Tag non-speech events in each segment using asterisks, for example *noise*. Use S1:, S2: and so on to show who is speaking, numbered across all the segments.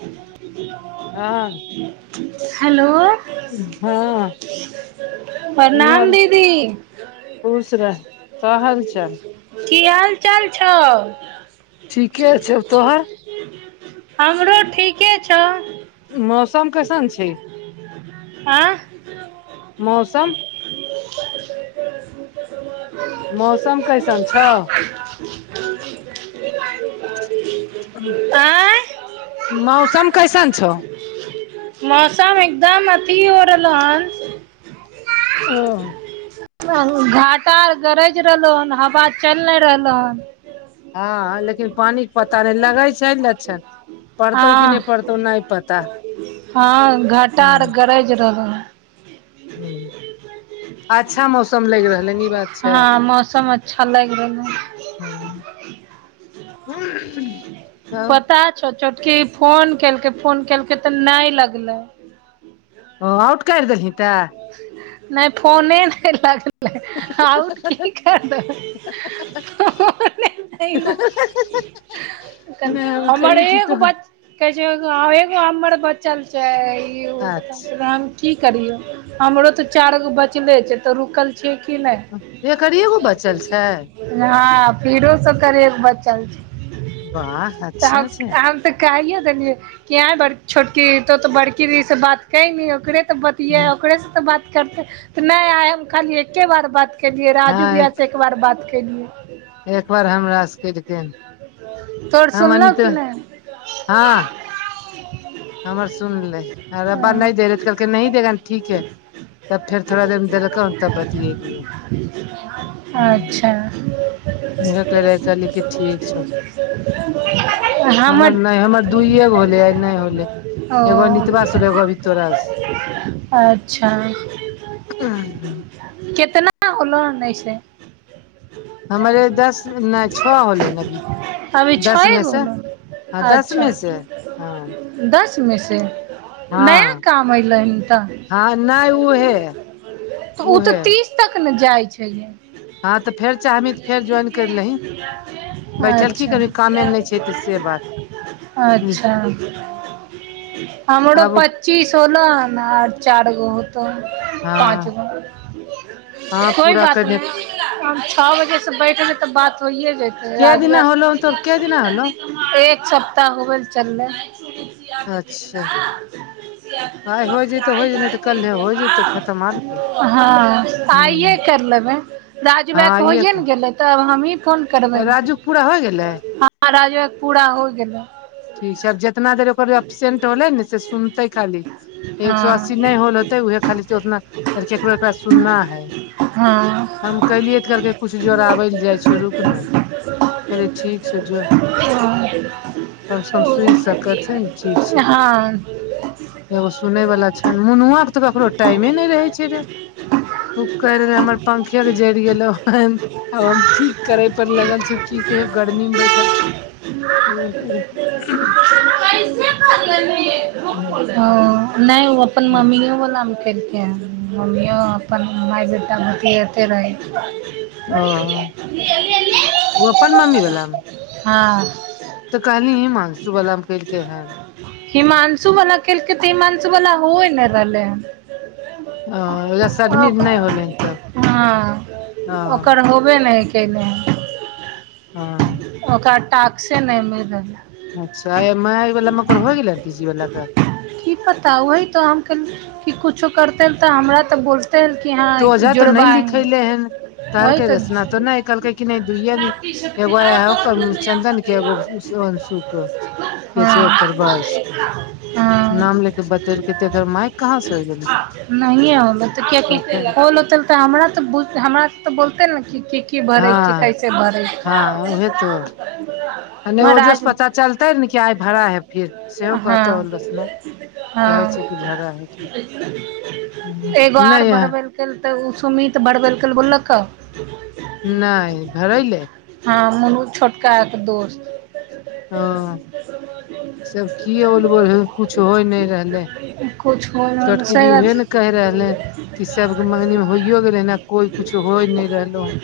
S1: मार दिया *unintelligible*
S2: हँ।
S1: हेलो!
S2: ह। की
S1: प्रणाम
S2: हाल,
S1: दीदी
S2: खुश रह, का हाल- चाल।
S1: की हाल चाल छौउ?
S2: ठीके छैय, तोहर?
S1: हमरो ठीके छौ।
S2: मौसम कैसन छै
S1: आय।
S2: मौसम।
S1: *inaudible*
S2: मौसम कैसन छौ?
S1: ह। आँय
S2: मौसम कैसन छौ?
S1: मौसम एकदम अथी हो रहलौ हन।
S2: ओ
S1: *unintelligible* घाटा गरज रहलो हन, हवा चलि नहि रहलो हन
S2: हँ, लेकिन पानिक के पता नहि लगैत छै लचछण।
S1: हँ- हँ, घाटा आर गरज रहल हन।
S2: ह अच्छा मौसम लग रहल हन, ई बात छै।
S1: हँ मौसम अच्छा ल
S2: ह त हेलो!
S1: चोछकी फोन केलकै, फोन केलकै तऽ नहि लगलै।
S2: ओ औट काईट देली तै। *unintelligible*
S1: नहि फोने नहि लगल आउट की कर द
S2: नहि हम
S1: हमर
S2: कहियै कि
S1: एगो
S2: तोहर
S1: बचा कहै छै एगो हमर बचल छै हम की करियौ हमरो तऽ चारि गो बचले छै तऽ रुकल छिय कि नहि।
S2: अच्छा एकरिएगो बचल छै
S1: हँ पिरो सब कर एक बचल छै
S2: वाह अच्छा छै
S1: तऽ हम तऽ कहियो देलियै कि आई बड़ छोटकी तऽ तो बड़की दीदी से बात कैनि ओकरे तऽ ब किया
S2: हम्म,
S1: ओकरेसँ तऽ बात करतै तऽ नहि आइ हम खाली एके बार बात केलियै राजू भैया से एक बार बात केलियै
S2: एकबार हमरास सकेजे केजकिन
S1: तऽ
S2: हँ मन नितो हँ हमर सुनलेैय ओकरा बाद नहि दे रहै तऽ कहलकै नही देगा ठीक ह तब फेर थोड़ा देर मे देलक तब बतिय लिय
S1: अच्छा।
S2: उहे कहलिया कहिली कि ठीक छौ हमर नहि हमर दुइए गो होलेया नहि होलै एगो
S1: ओ
S2: अनितवास होलै एगो अभि तोरा सँ
S1: अच्छा केतना होलो ओनै सँ।
S2: हमरे दस नहि छओ होलै हन अभी
S1: अभी
S2: दस
S1: छए
S2: मे
S1: गो
S2: से
S1: होलो।
S2: हँ दस
S1: अच्छा
S2: मे से हँ
S1: दसमे से नया
S2: हँ
S1: काम एलैन तऽ
S2: हँ नहि उहे
S1: उ तऽ
S2: उहे
S1: तीन थी तक ने जाइ छैैहिए।
S2: हँ तऽ फेर चाहबही तऽ फेर ज्वाइन करि लही बैठल की
S1: अच्छा।
S2: करबही कामे नहि छै तऽ से बात
S1: अच्छा। हमरो
S2: आब
S1: पच्चीस होलोहन आर चारगो हो तो पाँच
S2: हँ
S1: गो
S2: हँ
S1: कोइ
S2: पूरा
S1: बात
S2: करने
S1: नहि हम छअ बजेसँ बैठबी तऽ बात होइए जेतै
S2: के दिना
S1: राजब
S2: होलो तोर के दिना होलो
S1: एक सप्ताह होगेल चल्ले।
S2: अच्छा
S1: *unintelligible*
S2: आजे नहि तऽ कलहे हो जयतौ खतम आरकी।
S1: हँ आइए कर लेबै राजु भइया
S2: हँ ये
S1: होइए ने गेलै। तब हमही फोन करबै
S2: राजूके पूरा होइ गेलै
S1: ह राज भैया पूरा होइ गेलै।
S2: ठीक छै आब जेतना देर ओकर एब्सेंट होलै ने से सुनतै खाली। एक सो
S1: हँ
S2: अस्सी नहि होल होतै उहे खाली उतना केकरो एकरा सुनना है।
S1: हँ।
S2: हम कलियै त कहलकै कुछ जोड़ाबै लए जाइ छियो रुक ने कहे ठीक छौ जो। तब सम सुन सकत छै ने ठीक छै
S1: हँ
S2: एगो सुनेय वाला छन मुनुआ के तऽ कखनो टाइमे नहि रहे छै
S1: कैसे
S2: रे। उ कर रेहे हमर पंखे नै जरि गेल होन। आ हम ठीक करें पर लगल छीयो की कहियो गर्मी मे बैठल
S1: ह *unintelligible* ह नहि ओ अपन मम्मीयोवलामे उठेल मम्मिओ अपन माय बेटा बतीआते रहै।
S2: ओ ओ अपन मम्मी वला मे
S1: हँ।
S2: तऽ कहली ही मानसूबलाम कलके हन।
S1: हिमाानंशू वला केलकै तऽ हिमांशु वला होइ ने रहलै ह
S2: ह रसडमिट नइ होलैहन तऽ- ह-
S1: अबे नय केलेहन।
S2: हँ-
S1: ओकरा टाक्से नय मिल रह्ले।
S2: अच्छा अयैमाय वला मकर हो गेलै तीसी वला पर?
S1: तऽ ओहि तऽ हम कल- की कुछो करतै तऽ हमरा तऽ बोल-
S2: तो अजा तो नय लिखैलेहैन।
S1: वही
S2: कहलकै
S1: तऽ
S2: रसना तो नय, कहलकै कि नय दुइये अमी ‌। एगो हंओकर चन्दन के एगो अनशुक। के छै
S1: हँ
S2: ओकर बस।
S1: हँ
S2: नाम लेके बतेलके त एक्कर माइक कहाँ से हो गेलै?
S1: नहिए होलै त किआकि
S2: पता नहि
S1: होल होते तऽ हमरा तऽ, हमरा तऽ बोलतै ने कि की भरै छै
S2: हँ
S1: कैसे भरै छी?
S2: हँ उहे तो आ ने ओजो से पता चलतैऽन क्या भड़ा है फिर। सेहो कहतौ
S1: हँ
S2: रोसना। कहै छै की
S1: हँ
S2: भड़ा है।
S1: एगो आर
S2: नहि
S1: भरबैल्- कलतै उ सुमित बरबेलकै, बोललकौउ?
S2: नय, भरैलय?
S1: हँ। मनुज छोटका के दोस्त
S2: हँ। सब की ओल -बोल हो-कुछ होय नय रहलै।
S1: कुछ होय
S2: छोटकी दी उहेन्- कैह रहलै, कि सबके मंगनी मे होइयो गेलैहन कोई कुछ होय नय रहलोहन।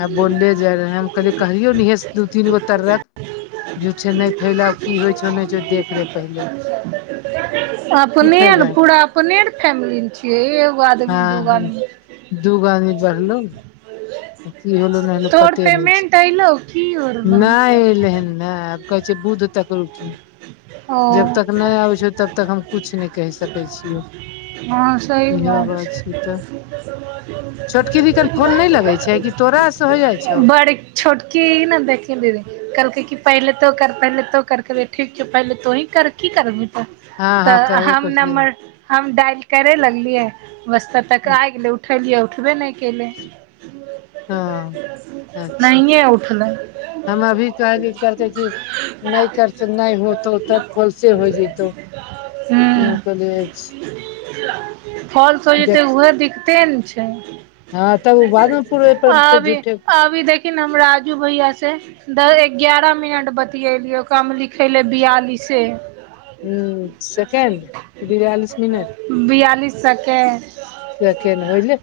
S2: य बोलले जाय रहेै। हम कहले कहियौ ने यै दू तीन गो तर्रक झुठ्ठे नय फैलाउ। की होइ छौ नै छौ देख ले पहिले।
S1: *unintelligible*
S2: की
S1: अपनेनेन
S2: फायदा
S1: पूरा अपनेर फैमिली ने छियै, एगो आदमी, दूगो आदमी
S2: दु आदमी बढ़लौ ने? की होलो नय होलो
S1: तोहर
S2: पते नय छै।
S1: पेमेंट ऐलौ की होर
S2: नय एलहेन नय कैछय बूध तक रूकिहें।
S1: ओ
S2: तक हम किछु नहि कहि सकै छियौ
S1: हँ सही बात छै।
S2: छोटकी दी कन फोन नहि लगै छै कि तोरा से हो जाइ छौ
S1: बड़ड। छोटकी इने देखी दीदी, कलके कि पहिले तो कर पहले तो कर कलिये ठीक छौ पहले तोहिं कर। की करऽबय?
S2: हँ हँ
S1: तऽ
S2: कहबे
S1: हम
S2: कर छै
S1: नम्मर हम डाइल करे लगलियै। बस्त तक आ गेइलै उठैलियै, उठबे ने केलय।
S2: हँ अच्छा
S1: नहियें उठलय।
S2: देखी नय करस नय होतौ तब फालसे हो जेइतो। हँ कलियय *unintelligible* छी।
S1: फाल्स हो जइते
S2: देख
S1: उहो दिक्कते ने छै।
S2: हँ तब ओ बादमे पूरे पर ते
S1: आबीऽ
S2: झूठे
S1: आबी- देख किन हम राजू भैया से। द -एग्यारह मिनट बतियेलियै ओकामे लिखैइले बियालिसे
S2: ह सेकेंड, बिआालिस मिनट।
S1: बियालिस सकेड।
S2: सखे ने होइ ल,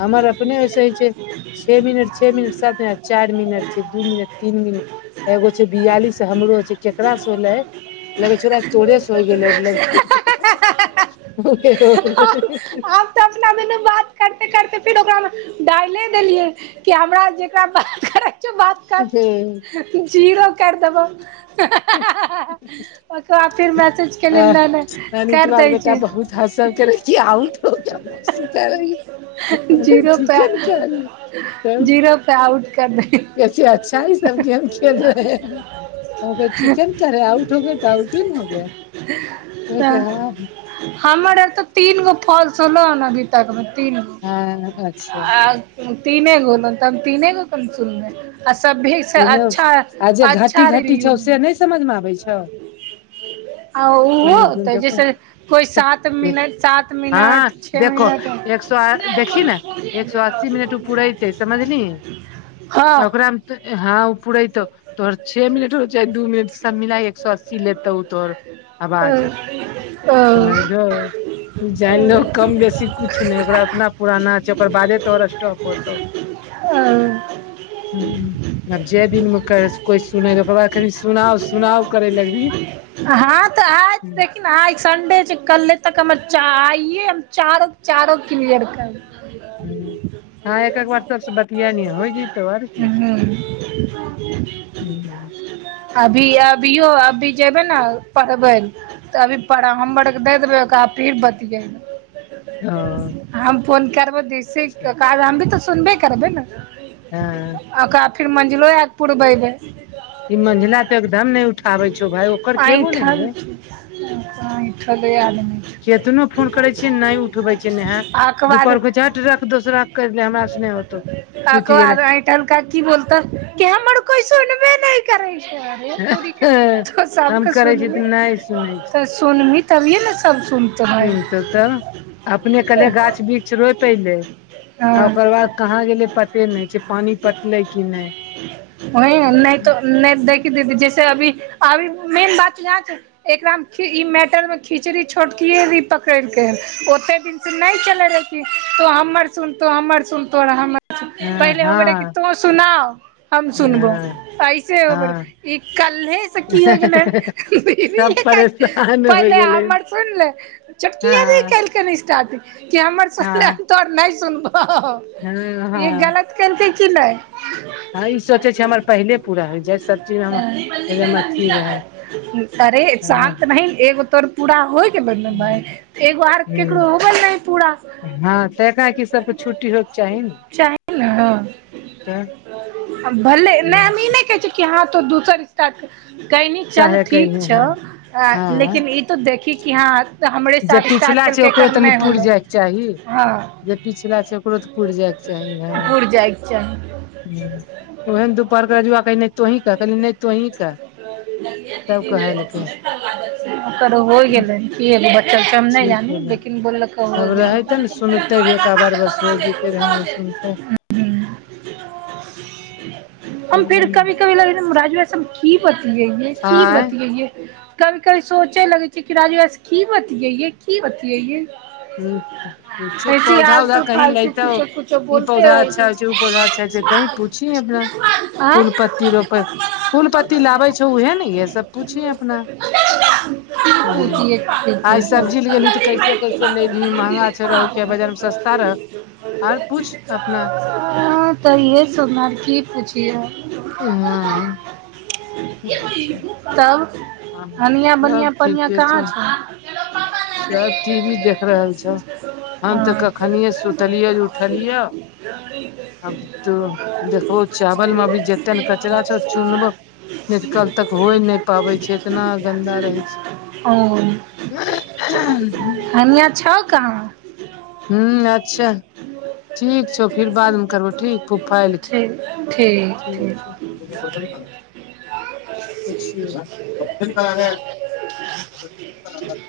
S2: हमर अपने वषय छै। छ मिनट, छ मिनट, सात मिनट, चार मिनट छै, दू मिनट, तीन मिनट। एगो छै बियालिस हमरो छै, केकरास से होलै? लग छेला, तोरे से होइ गेलैर। *unintelligible*
S1: सपना मे बात करते -करते, फिर ओकरामे डालले देलियै। कि हमरा जेकरा बात रखौ बात कर, जीरो करि देबौ।
S2: *inaudible*
S1: ओकराद फिर मैसेजके लेल ल कर
S2: अनितवा के
S1: दै
S2: बेटा
S1: छै।
S2: बहुत हँसल करे कि आउट हो गया मौसी करेंगे हम कहे
S1: जीरो प
S2: ठीके ने करेंगे
S1: जीरो *unintelligible* एकरा आउट कर दही।
S2: प अच्चा! अच्छाी समझब की। ठीके ने करे, आउट हो गे तऽ आउट इन हो गे। अत
S1: तऽ
S2: ह।
S1: हमर आर तऽ, तीन गो फॉल्स होल ने बीत तीन
S2: हँ हँ अच्छा
S1: गो। तीने गो ने तऽ, तीने गो क सुनले, आ सभीसँ
S2: तीनो
S1: अच्छा!
S2: आ जे
S1: अच्छा
S2: घटी- घटी
S1: रिव्यू
S2: छौ, से
S1: मिलतै
S2: नहि समझमे आबै छौ।
S1: आ ओहो
S2: तीनू दिन
S1: होतै, जैसे
S2: देखो
S1: कोइ सात मिनट, सात
S2: हँ
S1: मिनट। के
S2: देखो
S1: म त
S2: एक सौ देखी ने एक सौ अस्सी मिनट उ पुरेते
S1: *unintelligible* हँ।
S2: त हँ ओ परा ई तऽ। तोहर छे मिनट हो चाहे, दू मिनट, सब मिलाये, एक सए अस्सी लेतौ तोहर।
S1: आ।
S2: से मानलिय। जानि लहो कम बेसी कुछ नहि ओकरा, ओतना पुराना छै ओकर बादे तोहर स्टॉप होतौ।
S1: ह़।
S2: ह अ जय दिन मे। कोइ सुने पा बबा कसुनाउ -सुनाउ करै लगल
S1: लेकिन सडे छै कल तक हम आइे चारो -चारो क्लियर कर
S2: ह- हँ एक -एक बार सबसे बतिया लिय, ओइ दिन त और।
S1: करबै
S2: ह।
S1: अभी, अभियो अभी जेबै ने पढ़बै। तऽ अभी पड़ा, हमरके द देबै ओकरा फिर बतियै्
S2: ओ
S1: हम फोन करबै जैसे, हम भी तऽ सुनबे करबै ने।
S2: हँ।
S1: ओकरा फेर मञ्जिलो आके पुरबय के।
S2: ई मंझिला तो एकदम ने उठाबे छौ, भााय ओकर के बोले ने गे।
S1: भ *unintelligible*
S2: केतनो फोन करै छिय नहि उठबै छै, नहा
S1: आके बाद
S2: दुपहर को झठ रख दोसरा कहि दे हमरास नहि होतौ।
S1: अक
S2: सुति गेलै
S1: आ इटल क की बोत कि *unintelligible* हम हमर कोइ सुनबे नहि करै छै
S2: हम
S1: सबके
S2: करै छी
S1: सुनभी
S2: तऽ नहि सुनै
S1: त सुनी तभि ने सब सुन
S2: तो तऽ अपने कनी गाछ वृक्ष रोप लैतै, आ
S1: हँ
S2: ओकर बाद। कहाँ गेलै पते नहि छै, पानि पटले कि नहि?
S1: नहि तो
S2: हँ
S1: नहि देखी दीदी जैसे अभी, अभी मेन बात यहाँ छै। एकरा मे ई मेटर में खिचड़ी छोटकियए रही पकड़ के, ओते दिन नहि चले रहै किछो, तो हमर सुनतो, हमर सुनतो, हमर पहिले होबे रहै कि,
S2: हँ
S1: तू सुनाउ। हम सुनबो,
S2: हँ
S1: ऐसे होबल,
S2: हँ
S1: ई कल्हे से की हो गेलै हन।
S2: सब परेशान होइ
S1: पहिले
S2: गेलै
S1: हमर सुनि ले,
S2: हँ
S1: चकि नहि कल स्टार्ट। कि हमर
S2: हँ
S1: सुनले, तोहर नहि सुनबो
S2: हँ
S1: ई
S2: हँ
S1: गलत करतै की नई?
S2: हँ ई सोचै छै हमर पहिले पूरा होइ जाय सब चीज हमर
S1: नी पली
S2: एकदम अथी रहै
S1: *unintelligible* अरे
S2: हँ
S1: शांत भैल एगो तर पूरा होय गेल, गेल एगो आर
S2: ह
S1: ककरो हो गेल नहि पूरा।
S2: हँ, कियाकी सबके छुट्टी होयके चाही, ने
S1: चाही ने
S2: तऽ
S1: भले नहि हम ई नहि कहे छी, कि हँ तो दोसर स कहनी चल
S2: काहे कयली
S1: ठीक छौ,
S2: हँ हँ
S1: लेकिन ई तऽ देखही कि हँ। तऽ हमरे
S2: जे
S1: साथ स्टार्ट
S2: पिछला छै
S1: केलकै,
S2: ओकरो
S1: एकर
S2: तनि
S1: नहि
S2: पुरि
S1: होलौ
S2: जायके चाही
S1: हँ।
S2: जे पिछला छै ओकरो तऽ पुर जायके चाही ने,
S1: पुर जाइके चाही
S2: हँ। ओहेन दुपहरके रजुआ कही तोहीं कहली, नहि तोहं क
S1: *unintelligible* ओकरो हो गेलै। क ह बच्चा हम नहि
S2: ठीक
S1: जानी,
S2: होलै
S1: लेकिन बोललकौ
S2: अब
S1: गेल।
S2: रहै ते ने सुनते ह
S1: *unintelligible*
S2: स।
S1: हम फिर कभी -कभी लगे राजव की बतियैै, की
S2: आँय
S1: बतियैे। कभी- कभी सोचे लगै छै, कि राजूवास की बतियैे, की बतियैे।
S2: हछ पौधा -उौधा
S1: आलतू
S2: कही लै
S1: फालतू
S2: तऊ,
S1: कुछो कुछो
S2: ई
S1: बोलते
S2: पौधा
S1: रहै
S2: अच्छा!
S1: छै
S2: जो पौधा अच्छा कही पूछ क हमरा फूल पत्ती रोपे, फूल पत्ती लाबै छौ उहे, ने ये सब पुछ अपना, ह,
S1: आँय
S2: आइ सब्जी ल गेली तऽ कैसे -कैसे ले ली महँगा रहु, किया बाजार मे सस्ता रहउ आर पुछ अपना।
S1: ह तऽये सुन की पुछिये।
S2: हँ। सब
S1: तब हनआ, बनिआँ, बढ़आ, कहाँ छै?
S2: सब टी वी देख रहल छौ। हम तऽ
S1: हँ
S2: कखनिए सुतलियै, जे उठलियै।
S1: आ। *unintelligible*
S2: आब तऽ देखबो चावल मे अभी जते ने कचरा छौ चुनबो नहि तऽ कल तक होइ नहि पाबै छै इतना गन्दा रहै छै
S1: *unintelligible* *inaudible* हनिया छौ कहाँ?
S2: हू अच्छा! ठीक छौ, फिर बादमे करबो ठीक! फूफा एलखिन
S1: ठीक
S2: ठीक छै। *unintelligible*
S1: ठीक
S2: *unintelligible*